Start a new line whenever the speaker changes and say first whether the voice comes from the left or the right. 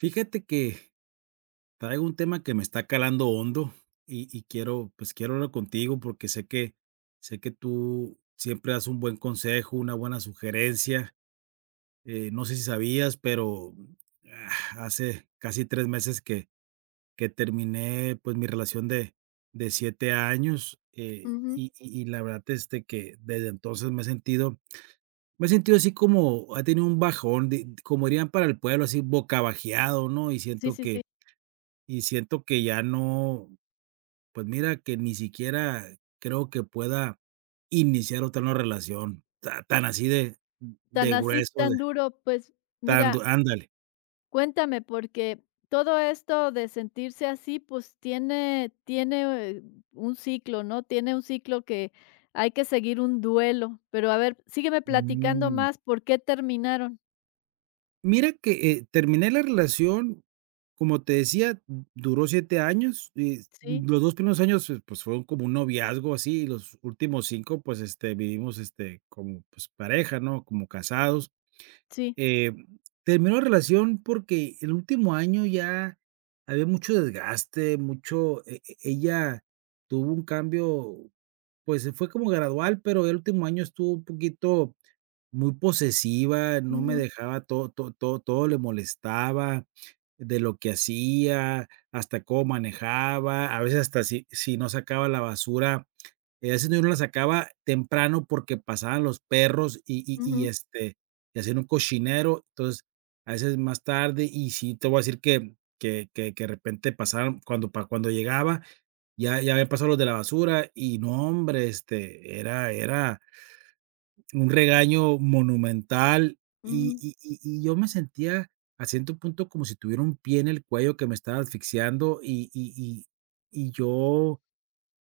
right: Fíjate que, traigo un tema que me está calando hondo y y quiero, pues, quiero hablarlo contigo porque sé que sé que tú siempre das un buen consejo, una buena sugerencia, eh, no sé si sabías, pero, mm, ah, hace casi 3 meses, que que terminé pues mi relación de de 7 años, eh,
left: Ujú.
right: y y y la verdad desde que desde entonces me he sentido me he sentido así como, he tenido un bajón, di d como dirían para el pueblo así bocabajeado, ¿no? Y
left: Sí,
right: siento
left: sí,
right: que
left: sí.
right: y siento que ya no pues, mira que ni siquiera creo que pueda iniciar otra vez una relación ta tan así de
left: Tan
right: de
left: así,
right: grueso de
left: tan duro. Pues,
right: tan
left: mira
right: du ándale
left: cuéntame, porque todo esto de sentirse así pues, tiene tiene un ciclo, ¿no? Tiene un ciclo que, hay que seguir un duelo, pero a ver, sígueme platicando
right: Mm.
left: más, ¿por qué terminaron?
right: Mira que, eh, terminé la relación como te decía, d duró 7 años, eh,
left: Sí.
right: los 2 primeros años, fu pues fueron como un noviazgo así y los últimos 5, pues, este, vivimos este, como pues pareja, ¿no? Como casados,
left: Sí.
right: em, terminó la relación porque el último año ya había mucho desgaste mucho, e e ella tuvo un cambio. Pues, se fue como gradual, pero el último año estuvo un poquito muy posesiva. No me
left: Ujú.
right: dejaba, to to to todo le molestaba de lo que hacía, hasta cómo manejaba, a veces hasta si si no sacaba la basura, en ese tiempo no la sacaba temprano porque pasaban los perros y y y
left: Ujú.
right: este, y hacían un cochinero, entonces a veces más tarde. Y sí, te voy a decir que que que que de repente pasaron, cuando pa cuando llegaba ya ya habían pasado los de la basura y no, hombre, este, era era un regaño monumental y
left: Ujú.
right: y y y yo me sentía, a ciento punto como si tuviera un pie en el cuello que me estaba asfixiando y y y y yo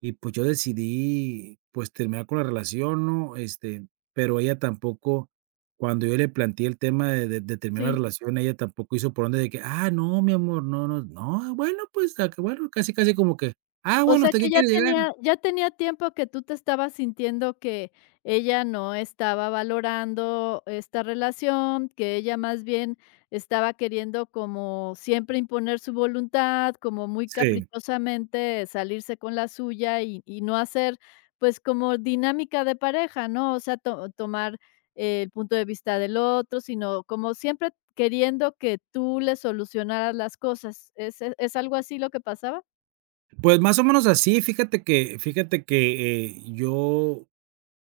right: y pues, yo decidí pues, terminar con la relación, ¿no? Este, pero ella tampoco cuando yo le planteé el tema de de de terminar la
left: Sí.
right: relación, ella tampoco hizo por donde de que: "Ah, no, mi amor, no no, nos no, bueno, pues se acabó". Bueno, casi, casi como que: "Ah,
left: O
right: bueno,
left: sea,
right: ¿hasta que
left: que ya
right: quieres llegar?"
left: tenía ya tenía tiempo que tú te estabas sintiendo que, ella no estaba valorando esta relación, que ella más bien estaba queriendo como siempre imponer su voluntad, como muy
right: Sí.
left: caprichosamente salirse con la suya y y no hacer, pues, como dinámica de pareja, ¿no? O sea, to tomar el punto de vista del otro, sino como siempre queriendo que tú le solucionaras las cosas, ¿es a es algo así lo que pasaba?
right: Pues, más o menos así, fíjate que fíjate que, eh, yo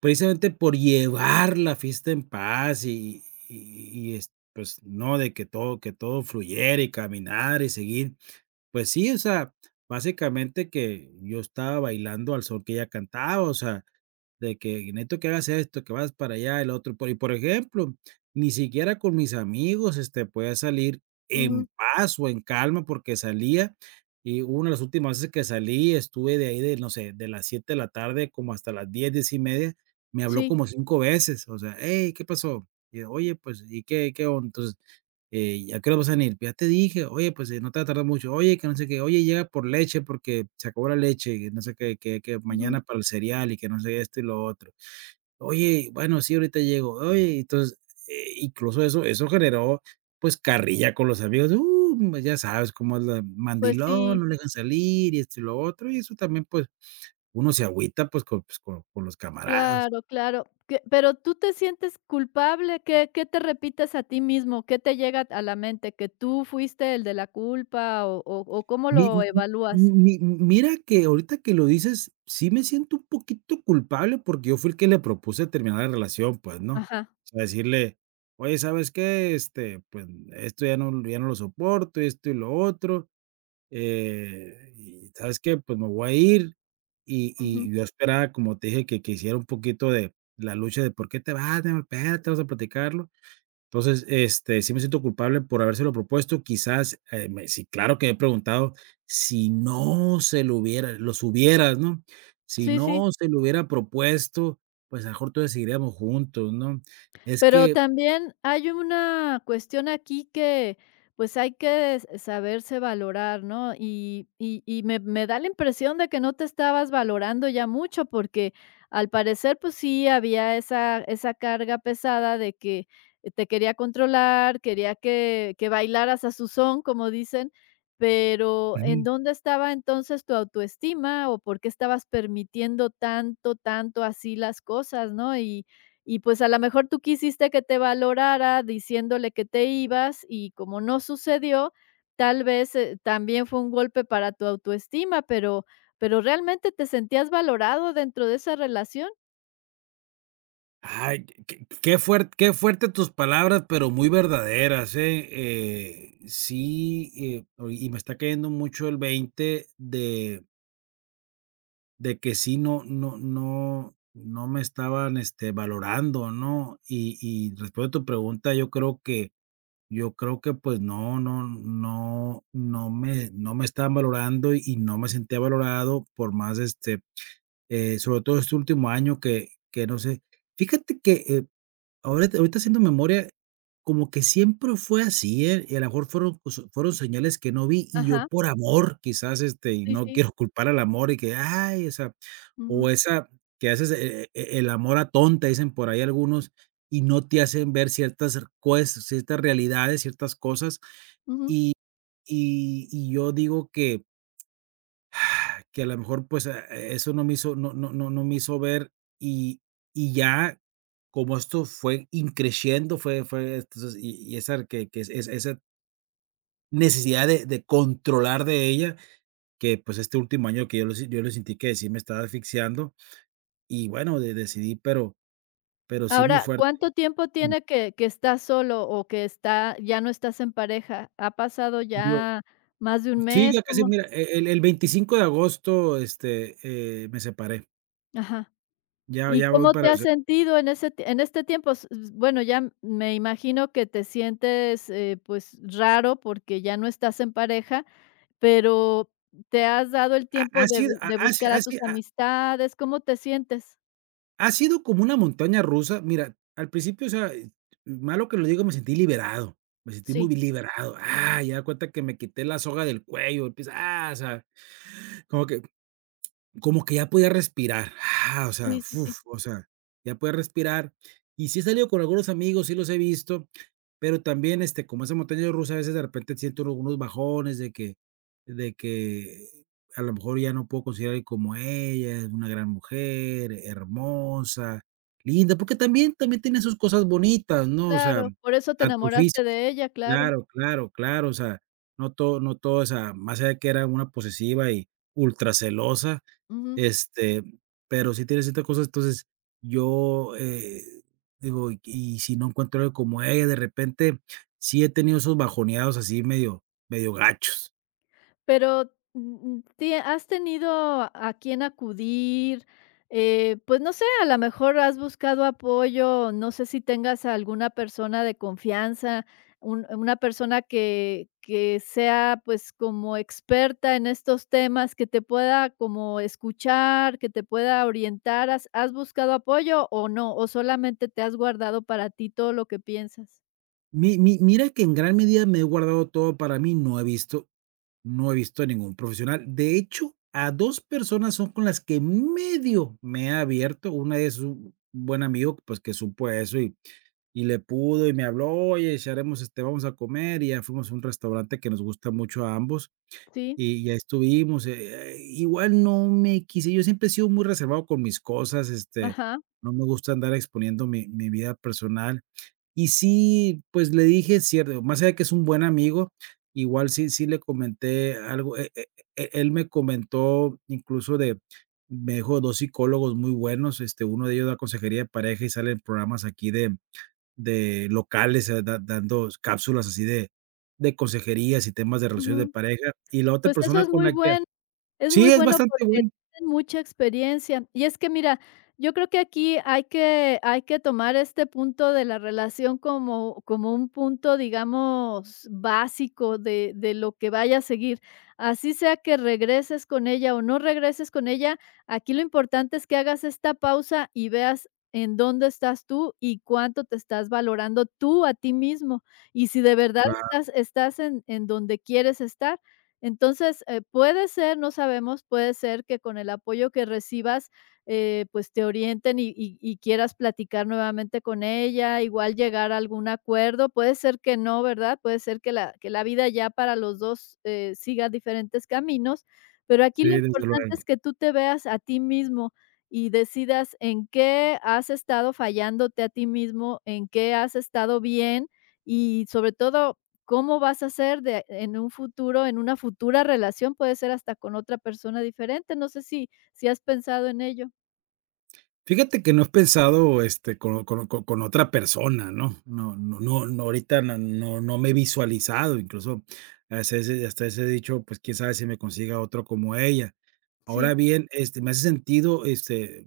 right: precisamente por llevar la fiesta en paz y y y es, pues, no, de que todo que todo fluyera, y caminar y seguir, pues sí, o sea, básicamente que yo estaba bailando al son que ella cantaba, o sea, de que "necesito que hagas esto, que vayas para allá, el otro", y po por ejemplo, ni siquiera con mis amigos, este, podía salir en
left: Ujú.
right: paz o en calma porque salía, y una de las últimas veces que salí, estuve de ahí de, no sé, de las 7 de la tarde como hasta las 10, 10:30 me habló
left: Sí.
right: como 5 veces, o sea: "Hey, ¿qué pasó?", y ella: "Oye, pues, y qué qué onda, entonces, eh, ¿y a qué hora vas a venir?". "Ya te dije" "Oye, pues, eh, no te vayas a tardar mucho, oye, que no sé qué, oye, llega por leche porque se acabó la leche y no sé que que que
left: Ujú.
right: mañana para el cereal y que no sé esto y lo otro". "Oye, bueno, sí, ahorita llego". "Oye", entonces, eh, incluso eso eso generó, pues, carrilla con los amigos, ¡uh!, pues ya sabes cómo es la:
left: Pues
right: "Mandilón,
left: sí.
right: no lo dejan salir, y esto, y lo otro", y eso también, pues, uno se agüita, pues, con pues con con los camaradas.
left: Claro, claro, qué ¿pero tú te sientes culpable?, ¿qué qué te repites a ti mismo?, ¿qué te llega t a la mente?, ¿que tú fuiste el de la culpa o o o cómo
right: Mi m
left: lo evalúas?
right: m mi mira que ahorita que lo dices sí, me siento un poquito culpable porque yo fui el que le propuse terminar la relación, pues, ¿no?,
left: Ajá.
right: o sea, decirle: "Oye, ¿sabes qué?, este, pues, esto ya no ya no lo soporto, y esto y lo otro, eh, y ¿sabes qué?, pues, me voy a ir", y
left: Ujú.
right: y yo esperaba, como te dije, que que hiciera un poquito de la lucha de: "¿Por qué te vas, mi amor? Espérate, vamos a platicarlo". Entonces, este, sí me siento culpable por habérselo propuesto, quizás, eh me sí, claro que me he preguntado: "¿Si no se lo hubiera?". "Los hubieras", ¿no?, si
left: Sí, sí.
right: no se lo hubiera propuesto, pues, a lo mejor, todavía seguiríamos juntos, ¿no?, es
left: Pero
right: que
left: también hay una cuestión aquí que, pues, hay que s saberse valorar, ¿no? y y y me me da la impresión de que no te estabas valorando ya mucho porque, al parecer, pues, sí había esa esa carga pesada de que te quería controlar, quería que que "bailaras a su son", como dicen, pero, ¿en
right: Ujú.
left: dónde estaba entonces tu autoestima o por qué estabas permitiendo tanto, tanto así las cosas?, ¿no?, y y, pues, a lo mejor tú quisiste que te valorara diciéndole que te ibas y, como no sucedió, tal vez, eh, también fue un golpe para tu autoestima, pero pero, ¿realmente te sentías valorado dentro de esa relación?
right: Ay, q q qué fuer qué fuerte tus palabras, pero muy verdaderas, eh eh, sí, eh, oye, y me está cayendo mucho el veinte de de que sí, no no no no me estaban, este, valorando, ¿no?, y y respondiendo tu pregunta, yo creo que yo creo que, pues, no no no no me no me estaban valorando y no me sentía valorado por más, este, eh, sobre todo este último año que que, no sé, fíjate que, eh, ahorita ahorita haciendo memoria, como que siempre fue así, eh, y a la mejor fueron, pues, fueron señales que no vi, y yo
left: Ajá.
right: por amor, quizás, este, y
left: Sí,
right: no
left: sí.
right: quiero culpar al amor y que, ¡ay! o sea, o
left: Ujú.
right: esa que haces "e e el amor atonta", dicen por ahí algunos y no te hacen ver ciertas cer cues ciertas realidades, ciertas cosas
left: Ujú.
right: y y y yo digo que que a la mejor, pues, ah, eso no me hizo no no no no me hizo ver y y ya como esto fue in crescendo fue fue entonces y y esa que r que es esa necesidad de de controlar de ella, que pues este último año que yo lo yo lo sentí que sí me estaba asfixiando y bueno, de decidí pero pero sí, muy
left: Ahora,
right: fuerte,
left: ¿cuánto tiempo
right: mm.
left: tiene que que estás solo o que está ya no estás en pareja?, ¿ha pasado
right: Yo
left: ya más de un
right: Sí,
left: mes?
right: ya casi,
left: ¿Cómo
right: mira, e el el 25 de agosto, este, eh, me separé.
left: Ajá.
right: Ya
left: ¿Y
right: ya voy
left: cómo te
right: para
left: has
right: se
left: sentido en ese ti en este tiempo?, s s bueno ya, me imagino que te sientes, eh, pues raro porque ya no estás en pareja, pero, ¿te has dado el
right: Ha
left: tiempo
right: ha
left: de
right: sido
left: vi
right: ha
left: de
right: ha si
left: buscar a
right: ha
left: tus
right: si ha
left: amistades, cómo te sientes?
right: Ha sido como una montaña rusa. Mira, al principio, o sea, eh, malo que lo digo, me sentí liberado, me sentí
left: Sí.
right: muy liberado, ¡ah!, y haga de cuenta que me quité la soga del cuello, quizá, ah, o sea, como que como que ya podía respirar, o sea,
left: Sí, sí, sí.
right: ¡fuf!, o sea, ya podía respirar, y si he salido con algunos amigos, sí, los he visto, pero también, este, como esa montaña rusa, a veces de repente siento uno unos bajones de que de que a lo mejor ya no puedo conseguir a alguien como ella, es una gran mujer, hermosa, linda, porque también también tenía sus cosas bonitas, ¿no?, o sea,
left: Claro, por eso te
right: tanto
left: enamoraste
right: físico
left: de ella, claro.
right: claro, claro, claro, o sea, no todo no todo, o sea, más allá de que era una posesiva y ultra celosa,
left: Ujú.
right: este, pero sí tiene ciertas cosas, entonces yo, eh digo: "¿Y y si no encuentro alguien como ella?", de repente, sí he tenido esos bajoneados así medio, medio gachos.
left: Pero m m ti ¿Has tenido a quién acudir?, eh, pues no sé, a la mejor has buscado apoyo, no sé si tengas alguna persona de confianza, un una persona que que sea pues como experta en estos temas, que te pueda como escuchar, que te pueda orientar. ¿Has has buscado apoyo o no? ¿O, solamente te has guardado para ti todo lo que piensas?
right: Mi mi mira que en gran medida me he guardado todo para mí, no he visto no he visto a ningún profesional. De hecho, a 2 personas son con las que medio me he abierto, una es un buen amigo, pues que supo eso y y le pudo, y me habló: "Oye, charlemos, este, vamos a comer", y ya fuimos a un restaurante que nos gusta mucho a ambos,
left: Sí.
right: y ahí estuvimos, e e eh, igual no me quise yo siempre he sido muy reservado con mis cosas, este,
left: Ajá.
right: no me gusta andar exponiendo mi mi vida personal y sí, pues le dije: "Es cierto", más allá que es un buen amigo igual sí sí, le comenté algo, e e él me comentó incluso de me dijo de 2 psicólogos muy buenos, este, 1 de ellos da consejería de pareja y sale en programas aquí de de locales, eh, da dando cápsulas así de de consejerías y temas de relaciones de
left: Ujú.
right: pareja, y la otra
left: Pues eso
right: persona
left: es
right: con
left: muy
right: la que ha
left: buen es
right: Sí,
left: muy
right: es
left: bueno
right: bastante
left: porque
right: bueno.
left: tienen mucha experiencia. Y es que mira, yo creo que aquí hay que hay que tomar este punto de la relación como como un punto, digamos básico de de lo que vaya a seguir, así sea que regreses con ella o no regreses con ella, aquí lo importante es que hagas esta pausa y veas en dónde estás tú y cuánto te estás valorando tú a ti mismo, y si de verdad
right: Claro.
left: estás estás en en donde quieres estar, entonces, eh, puede ser, no sabemos, puede ser que con el apoyo que recibas, eh, pues te orienten y y y quieras platicar nuevamente con ella, igual llegar a algún acuerdo, puede ser que no, ¿verdad?, puede ser que la que la vida ya para los 2 eh, siga diferentes caminos, pero aquí
right: Sí,
left: lo
right: desde
left: importante
right: luego.
left: es que tú te veas a ti mismo y decidas en qué has estado fallándote a ti mismo, en qué has estado bien y sobre todo, cómo vas a hacer de en un futuro, en una futura relación, puede ser hasta con otra persona diferente, no sé si si has pensado en ello.
right: Fíjate que no he pensado este con o con o con otra persona, ¿no?, no no no no, ahorita no, no me he visualizado incluso hasta ese hasta ese dicho, pues, quién sabe si me consiga otra como ella. Ahora
left: Sí.
right: bien, este, me hace sentido, este,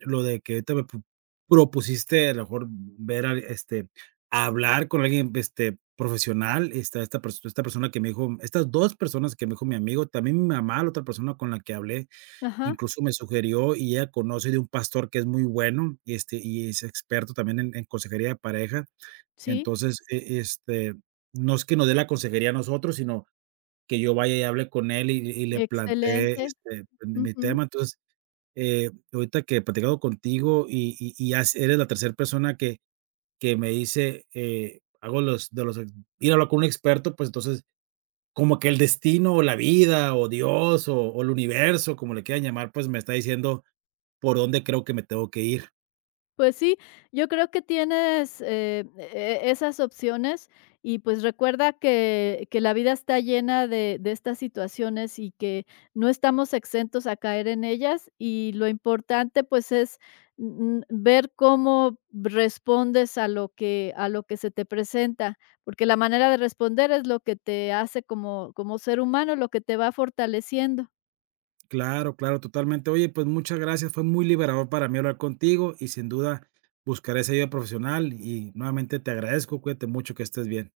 right: lo de que ahorita me prop propusiste a lo mejor v ver a, este, hablar con alguien, este, profesional. Esta esta pers esta persona que me dijo estas 2 personas que me dijo mi amigo, también mi mamá, la otra persona con la que hablé,
left: Ajá.
right: incluso me sugirió y ella conoce de un pastor que es muy bueno y, este, y es experto también en en consejería de pareja,
left: Sí.
right: entonces e este, no es que nos dé la consejería a nosotros, sino que yo vaya y hable con él y y le plantee
left: Excelente,
right: este pues mi mi
left: ujú.
right: tema, entonces, eh, ahorita que platicando contigo y y y ya s eres la tercer persona que que me dice, eh, hago los de los ir a hablar con un experto, pues, entonces como que el destino o la vida o Dios o o el universo como le quieran llamar, pues, me está diciendo por dónde creo que me tengo que ir.
left: Pues sí, yo creo que tienes, eh, e e esas opciones y pues recuerda que que la vida está llena de de estas situaciones y que no estamos exentos a caer en ellas. Y lo importante, pues, es, mm mm, ver cómo respondes a lo que a lo que se te presenta, porque la manera de responder es lo que te hace como como ser humano, lo que te va fortaleciendo.
right: Claro, claro, totalmente. Oye, pues, muchas gracias. Fue muy liberador para mí hablar contigo y sin duda buscaré esa ayuda profesional y nuevamente te agradezco. Cuídate mucho. Que estés bien.